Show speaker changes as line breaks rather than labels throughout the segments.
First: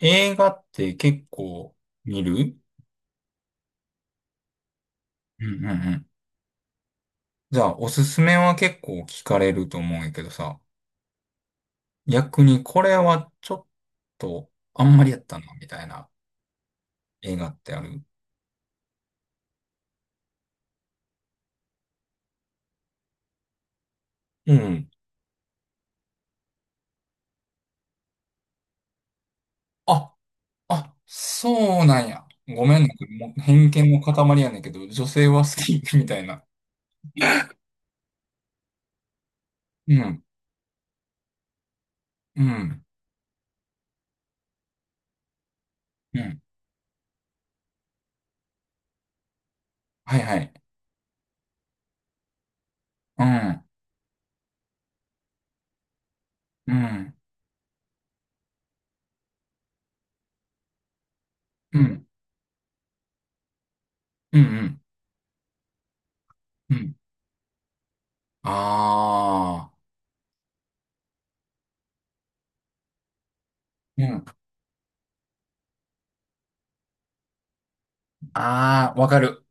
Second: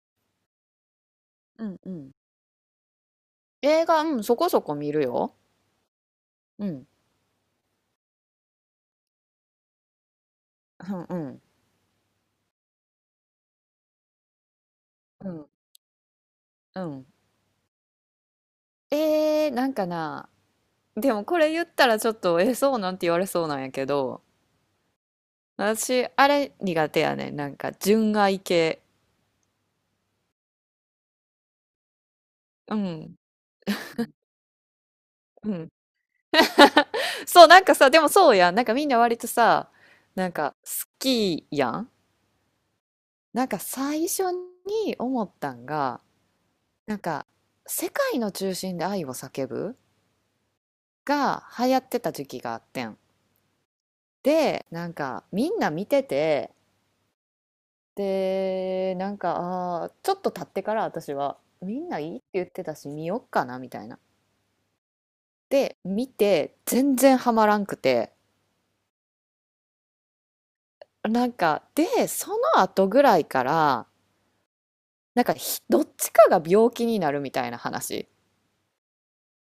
映画って結
う
構
んうん。
見る？
映画、うん、そこそこ見るよ。
うんうんうん。
うん。
じゃあ、おすすめは結構聞かれると思うんやけどさ、
うんうん。
逆にこれはちょっとあんまりやっ
う
たな、
ん。
みたいな
うん。
映画ってある？
なんかな、でもこれ言ったらちょっと、え、そうなんて言われそうなんやけど、
うん。
私、あれ苦手やねん。なんか、純愛系。
あ、あ、そうなんや。ご
う
めんね。
ん。
もう偏見の塊やねんけど、女性は
う
好
ん。
き みたいな。
そう、なんかさ、でもそうやん。なんかみんな割とさ、
うん、
なんか、好きやん。
うん、
なんか最初に思ったんが、
うん。
なんか、世界の中心で愛を叫ぶ
はいはい。
が流行ってた時期があってん。
うん、
で、なんかみんな見てて、
うん、
で、なんか、ちょっと経ってから私は、
う
みんな
ん、
いいって言ってたし、見よっかな、みたいな。
うん、うん。
で、見て、
うん、
全然ハマらんくて、
あ
なんか、で、その後ぐらいから、
あー、うん。
なんかどっちかが病気になるみたいな話
ああ、わかる。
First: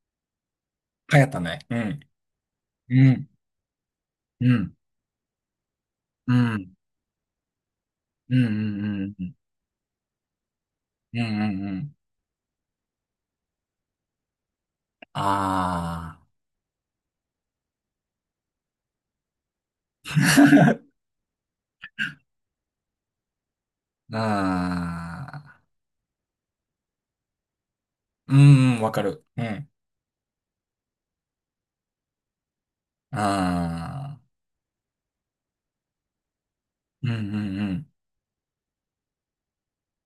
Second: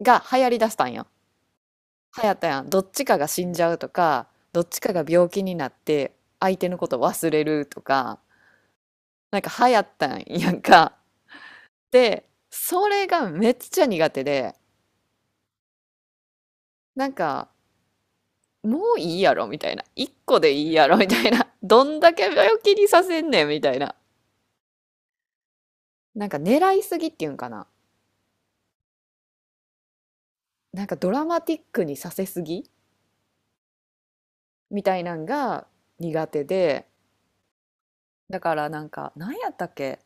が流行りだしたんよ。
流行ったね。うん。
流行ったやん。どっち
う
かが
ん、
死んじゃうとか、
う
どっ
ん、
ちかが病気になって、
う
相手
ん、
のこと忘れるとか、
うん、うん、うん、う
なんか流行ったんやんか。
ん、うん、うん。
で、それがめっちゃ苦手で、
あ
なんか、もういいやろみたいな。一個でいいやろみたいな。どんだけ病気にさせんねんみたいな。
あ、ああ、
なんか狙いすぎっていうんかな。
うん、うん、わかる。うん、
なんかドラマティックにさせすぎ
ああ、
みたいなんが苦手で、
うん、うん、うん。
だからなんか、何やったっけ、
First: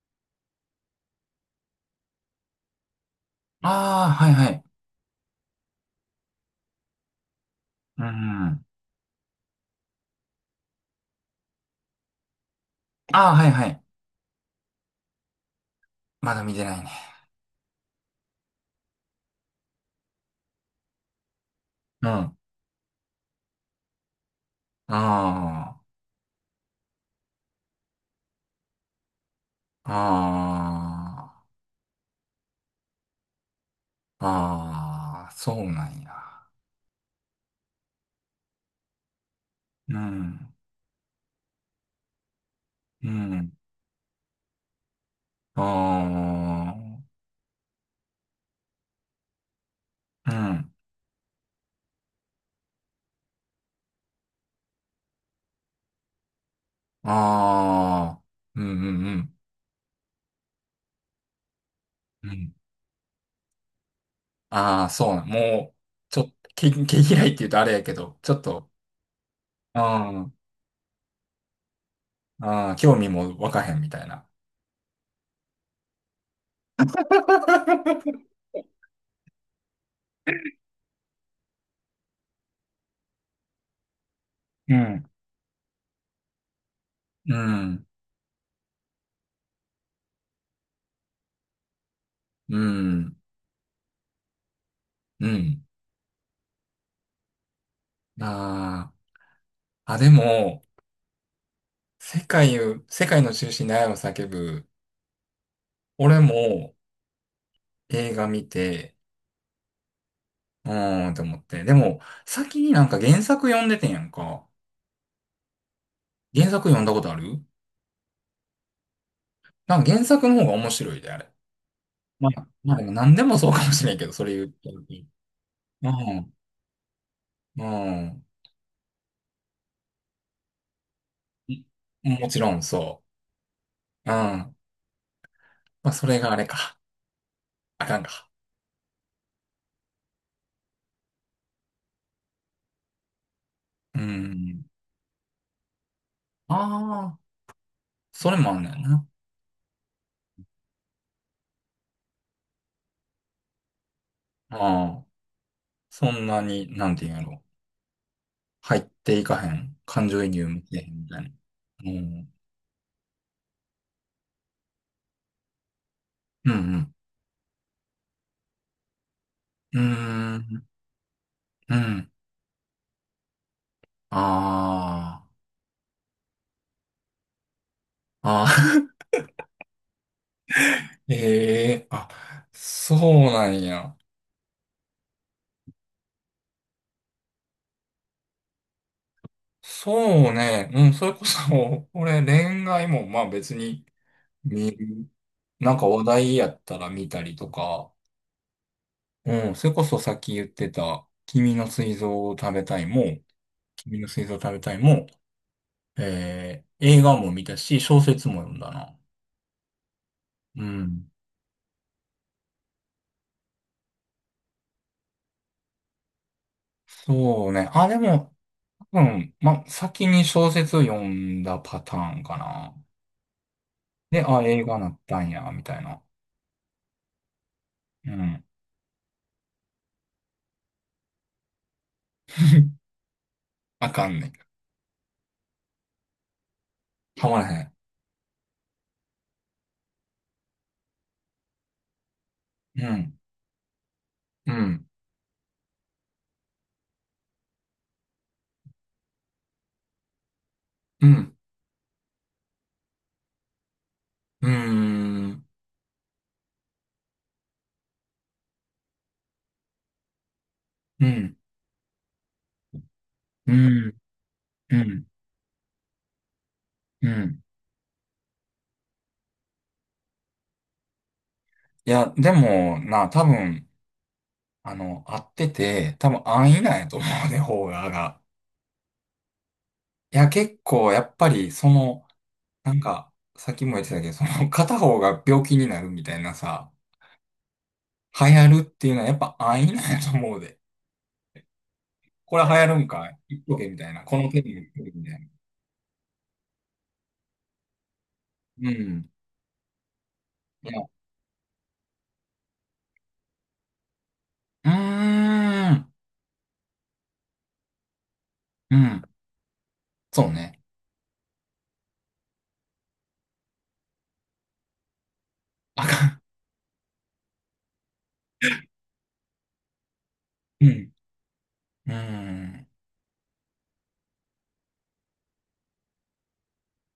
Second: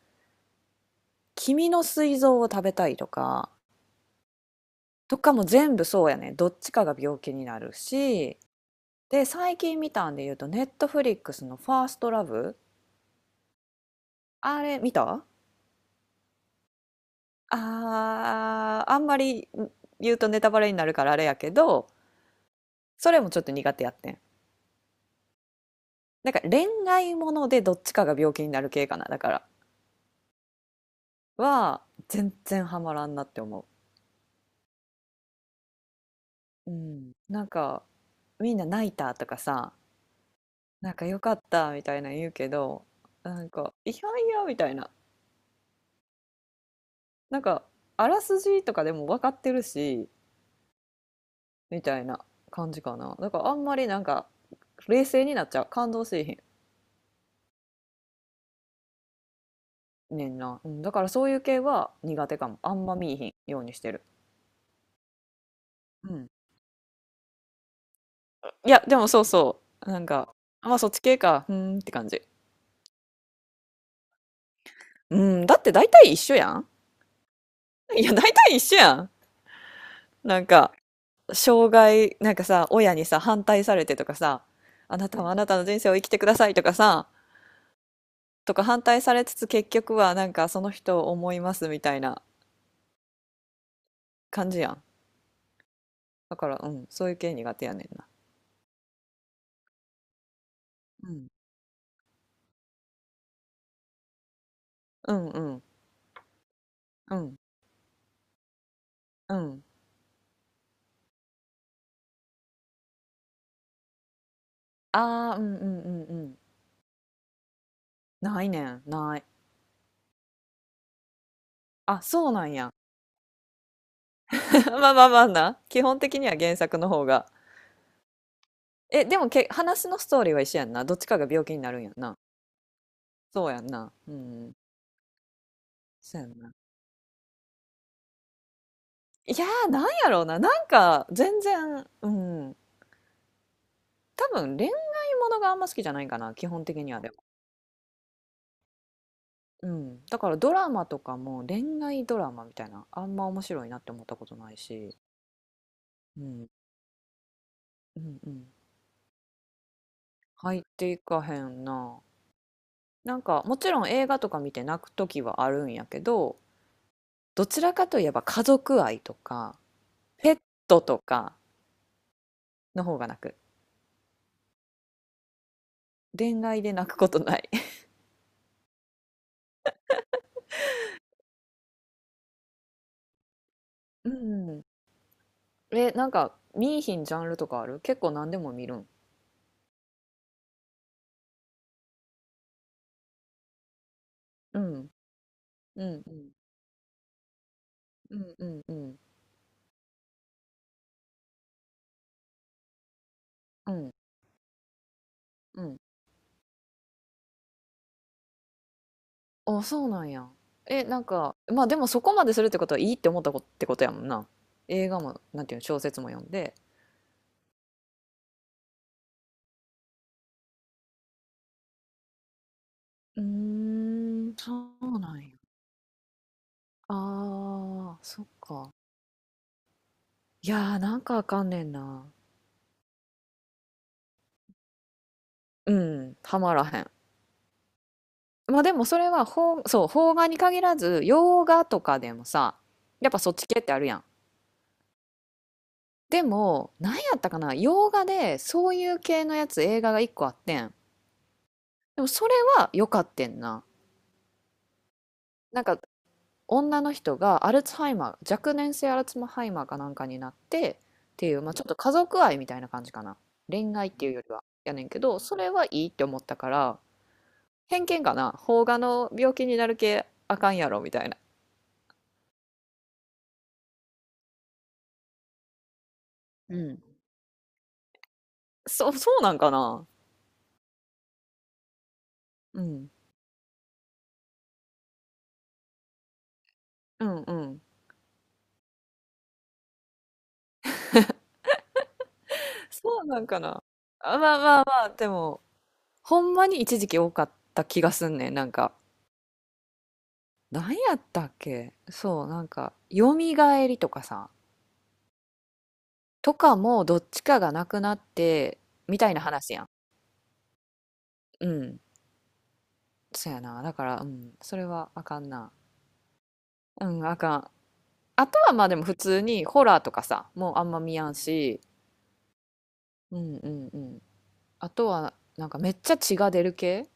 君の膵臓を食べたいとか、
ああ、はい、はい。
とかも全部そうやね。どっちかが病気になる
うん、
し、
あ
で、最近見たんで言うと、ネットフリックスのファーストラブ、
あ、はい、はい。
あれ見た？
まだ見てないね。
ああ、あんまり言うとネタバレになるからあれやけど、
うん、あ
それもちょっと苦手やってん。
あ、
なんか恋愛ものでどっちかが病気になる系かな、だから。
あ
は、全然ハマらんなって思
あ、ああ、そうなんや。
う。うん。なんか、みんな泣いたとかさ、
うん、
なんかよかったみたいなの言うけど、
う
なん
ん、
か、いやいやみたいな。
あ
なんか、あらすじとかでも分かってるし、
あ、うん、
みたいな感じかな。だからあんまりなんか、冷静になっちゃう。感動しいひん
ああ、うん、うん、うん。
ねんな、うん、だからそういう系は
う
苦手か
ん、
も、あんま見いひんようにしてる。
ああ、そうなもう、
う
ちょっ
ん。
と、毛嫌いって言うとあれやけど、ちょっと、
いやでもそうそ
う
う、なん
ん、う
か、あ、まあそっち系か、うーんって感じ。
ん、興味も湧かへんみたいな。
うん、だって大体一緒やん。いや、大 体一緒やん。なんか障害なんかさ、親にさ反対されてとかさ、
う
あ
ん、
なたはあなたの人生を生きてくださいとかさ、
うん、
とか反対されつつ結局はなんかその人を思いますみたいな
うん、
感じやん。
うん。
だから、うん、そういう系苦手やねんな。
ああ、あ、でも、
うん、
世界の中心で愛を叫ぶ、
うん、うん、
俺も
うん。
映画見て、
うん、
うーんと思って。でも、先になんか原作読んでてんやんか。
ああ、うん、うん、うん、うん。
原作読んだことある？
ないねん、ない。
なんか原作の方が面白いで、あれ。
あ、そ
ま
うな
あ、
んや。
まあでも何でもそうかもしれんけど、それ言っ てる。
まあまあまあな。基
う
本的に
ん、
は原作の方が。
うん。
え、でも話のストーリーは一緒やんな。どっちかが病気に
い
なるんやんな。
もちろんそ
そうやんな。
う。う
う
ん。
ん。
まあ、そ
そ
れ
うや
があ
ん
れ
な。
か。あかんか。
いやー、なんやろうな。なんか、全然、うん。
う
多分、
ん。
恋愛ものがあんま好きじゃないかな。基本的にはで
ああ、
も。
それもあんねんな。
うん。だから、ドラマとかも恋愛ドラマみたいな、あんま面白いなって思ったことない
あ
し。
あ、そ
う
んな
ん。
に、なんていうんやろ。
うんうん。
入っていかへん。感情移入も
入っ
せえへ
て
ん
い
みた
か
いな。
へん
う
な。
ん。
なんかもちろん映画とか見て泣く時はあるんやけど、
うん、
どちらかといえば家族愛とか
う
ペ
ん。
ッ
うーん。
トとか
うん。
の方が泣く。
あ
恋愛で泣くことない。
あ。ああ。ええあ、そうなんや。
うん。え、なんか見いひんジャンルとかある？結構何でも見るん？
そうね。うん、それこそ、俺、恋愛も、まあ別に、
う
見
ん、
る。なん
う
か
ん、
話
うん、
題やったら見たりとか、
うん、うん、うん、
うん、それこそさっき言ってた、君の膵臓を食べたいも、
うん、
君の膵臓を食べたいも、
うん。
映画も見たし、小説も読んだな。
あ、そうなんや。
う
え、なん
ん。
か、まあ、でもそこまでするってことはいいって思ったことってことやもんな。映画も、なんていうの、小説も読んで。
そうね。あ、でも、うん、先に小説読んだパターンかな。
うー
で、
ん、
あ、
そ
映画な
う
っ
な
た
んや。
んや、みたいな。
あー、
う
そっ
ん。
か。いやー、なんかあかんねんな。
あかんね。
うん、はまらへん。
はまらへん。
まあでもそれはそう、邦画に限らず、洋画とかでもさ、
う
やっ
ん。
ぱそっち系ってあるやん。
うん。
でも、なんやったかな、洋画でそういう系のやつ、映画が一個あってん。
うん。
でもそれは良かってんな。
うーん。
なんか、女の人がアルツハイマー、若年性アルツハイマーかなんかになって、
う
ってい
ん。
う、まあちょっと家族愛みたいな感じかな。
う
恋愛っ
ん。
ていうよりは、や
う
ねんけ
ん。
ど、それはいいって思ったから、
うん。
偏見かな、邦画の病気になる系あかんやろみたいな。
いや、でも、な、多分、合ってて、多分安
う
易なん
ん。
やと思うね、方が。
そうなんかな。
いや、結構、やっぱり、その、
う
なん
ん、
か、さっきも言ってたけど、その、片方が病気になるみたいなさ、
うん、うん。
流行るっていうのはやっぱ安易なんやと思うで。これ流行るん
そ
か
う
い
なん
言
か
っと
な。
けみたいな。こ
あ、
の
まあ
手に
ま
言
あ
っ
ま
と
あ、
けみ
で
たいな。
もほんまに一時期多かった気がすんねん。なん
う
か、
ん。い
何
や、
やったっけ、そう、なんかよみがえりとかさ、
うーん。
とかもどっちかがなくなって
う
み
ん。
たいな話やん。
そうね。
うん、そうやな、だから、うん、それはあかんな。
あか
うん、あかん。あとはまあでも普通にホラーとかさ、もうあ
ん。う
んま
ん。
見やんし。
うーん。
うん、うん、うん。あとは、なんかめっちゃ血が出る系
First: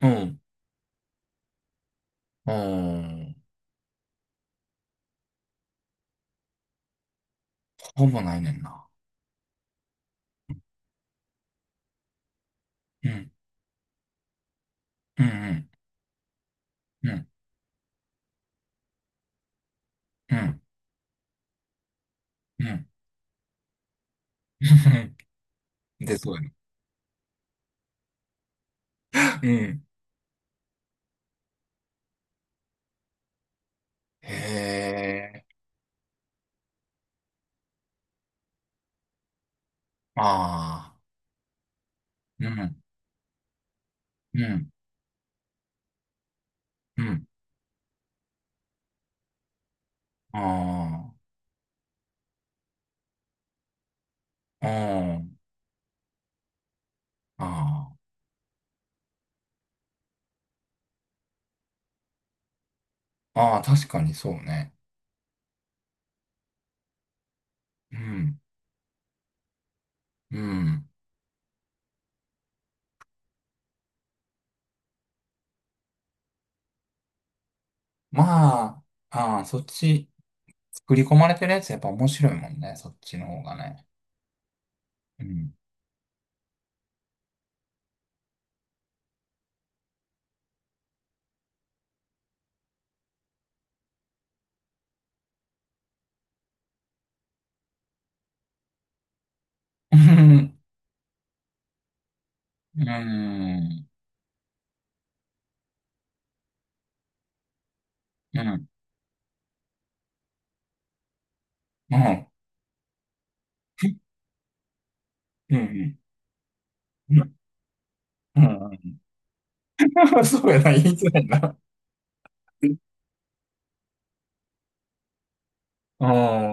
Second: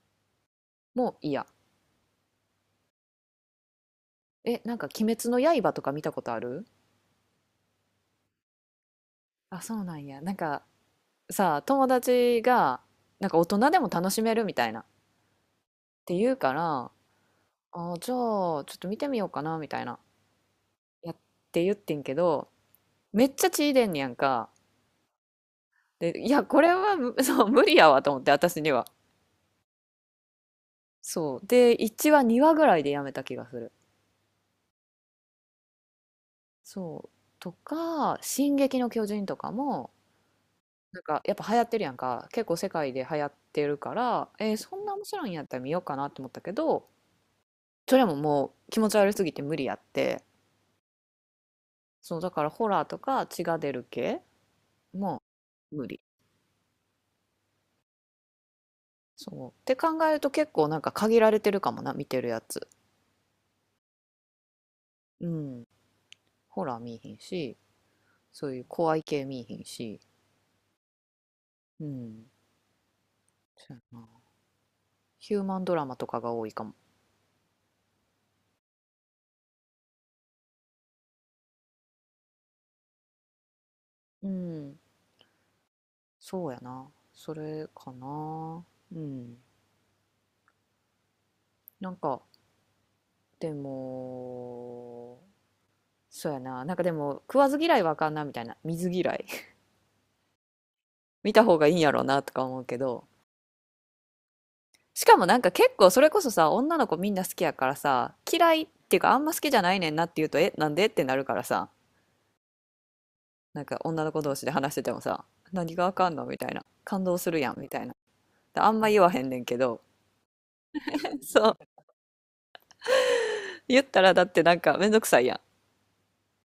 うん。
も嫌。
うん。
え、なんか鬼滅の刃とか見たことある？
ほぼないねんな。
あ、そうなんや。なんかさ、友達が、
う
な
ん。
んか大人でも楽しめるみたいな。っ
うんうん。
て言うから、
うん。
あ、じゃあ、ちょっと見てみようかな、みたいな。
うん
やって言ってんけど、
うん。
めっちゃ血出んねやんか。
で、
で、い
そう
や、
や
これはそう、無理やわと思って、私には。
な。うん。
そう。で、1話、2話ぐらいでやめた気がする。
へえ。
そう。とか、進撃の巨人とかも、
ああ。
なんかやっぱ流行ってるやんか。結
う
構世
ん。
界で流行ってるから、
うん。
そんな面白いんやったら見ようかなって思ったけど、
うん。
それももう気持ち悪すぎて無理やって。
あ
そうだから、ホラーとか血が出る系
あ。
も
あ
う無理。
あ。あ
そうって考えると結構なんか限られてるかもな、見てるやつ。
あ。ああ、確かにそうね。
うん、ホラー見いひんし、
うん。
そういう怖い系見いひんし。
うん。
うん、そうやな、ヒューマンドラマとかが多いかも。
まあ、ああ、そっち、作り込まれてるやつやっぱ面白いもんね。そっちの方がね。
うん、
うん。
そうやな、それかな。うん、なんか、でも、そうやな。なんかでも、食わず嫌いはあかんな、みたいな。水嫌い
うん。
見た方がいいんやろうな、とか思うけ
う
ど。
ん。
しかもなんか結構それこそさ、女の子みんな好きやからさ、
うん。
嫌
う
い
ん。
っていうかあんま好きじゃないねんなって言うと、え、なんでってなるからさ、
うん。
なんか女の子同士で話しててもさ、
う
何があ
ん。
かんのみたいな。感動する
う
やん、みたいな。あんま
ん
言わへんねんけど。
そうやな、言いづら い
そ
な。
う。言ったらだってなんかめんどくさいや
う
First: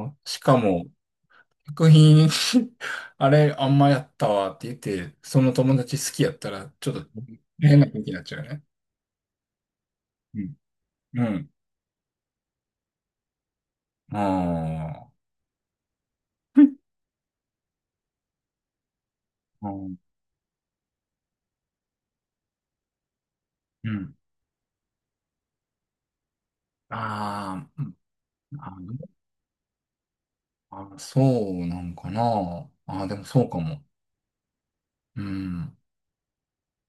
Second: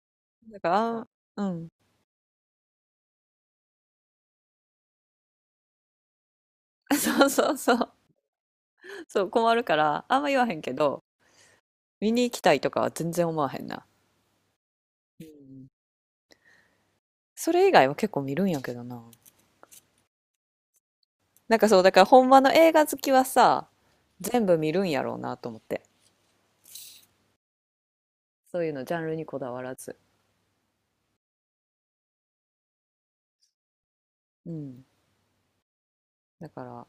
ん。し
ん。
か
だか
も、
ら、あんうん
作品 あれ、あんまやったわって言って、その友達好きやったら、ちょっ と
そうそうそ
変な
う。
空気になっちゃうよね。
そう、困るから、あんま言わへんけど、
うん。うん。
見に行きたいとかは全然思わへんな。
ああ。
うん。
うん
それ以外は結構見るんやけどな。なんかそう、だからほんまの映画好きはさ、
うん。
全部見るんやろうなと思って。
あー
そういう
あ
の、ジャンルにこだわらず。
あ、そうなんかな。ああでもそうかも。
うん。
うん。
だから、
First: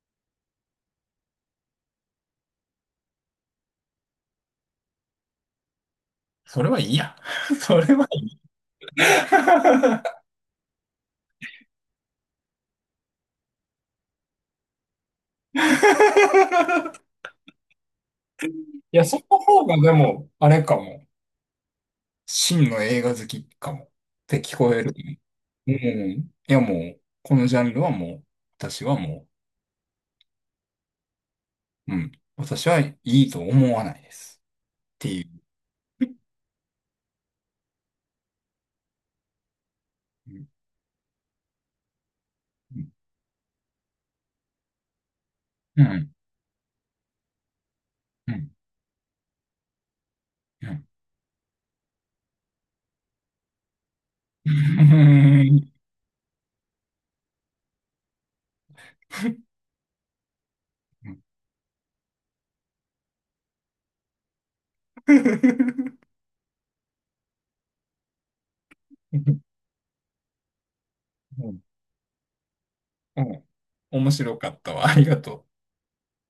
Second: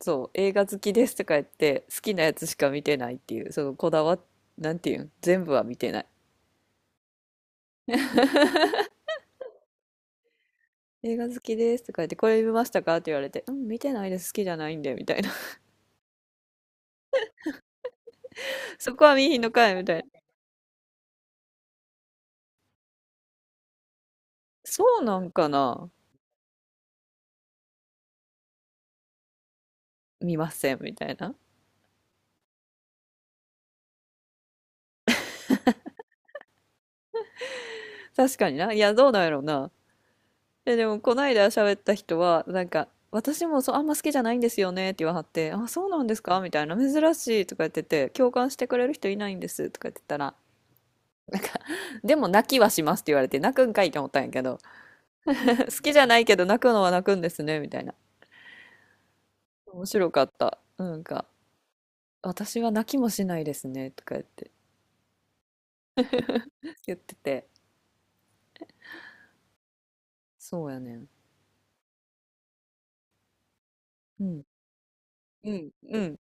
そう、映画好きですとか言って、好きなやつしか見てないっていう、そのこだわ、なんていうん、全部は見てない。
それはいいや。それはいい。
映画好きですとか言って、これ見ましたかって言われて、うん、見てないです、好きじゃないんで、みたいな。そ
いや、
こは
そ
見
の
ひんの
方
かい、
が
み
で
たいな。
も、あれかも。真の映画好きかも。って聞こえる。
そうなんか
う
な、
ん。いやもう、このジャンルはもう、私はも
見ません、みたいな。
う、うん。私はいいと思わないです。っていう。
確かにな。いや、どうなんやろうな。
うん
え、でも、こないだ喋った人は、なん
う
か、
ん。
私もそう、あんま好きじゃないんですよねって言わはって、あ、
う
そうなん
ん。
ですかみたいな、珍しいとか言ってて、共
うん。
感してくれる人いないんですとか言ってたら、
うん。
でも泣きはしますって言われて、泣くんかいって思ったんやけ
う
ど、
ん。
好きじゃないけど泣くのは泣くんですね、みたいな。面白かった。なんか、私は泣きもしないですねとか言ってて、そうやねん。
うん、面
う
白
ん。
かったわ。ありがと
う
う。
ん、うん。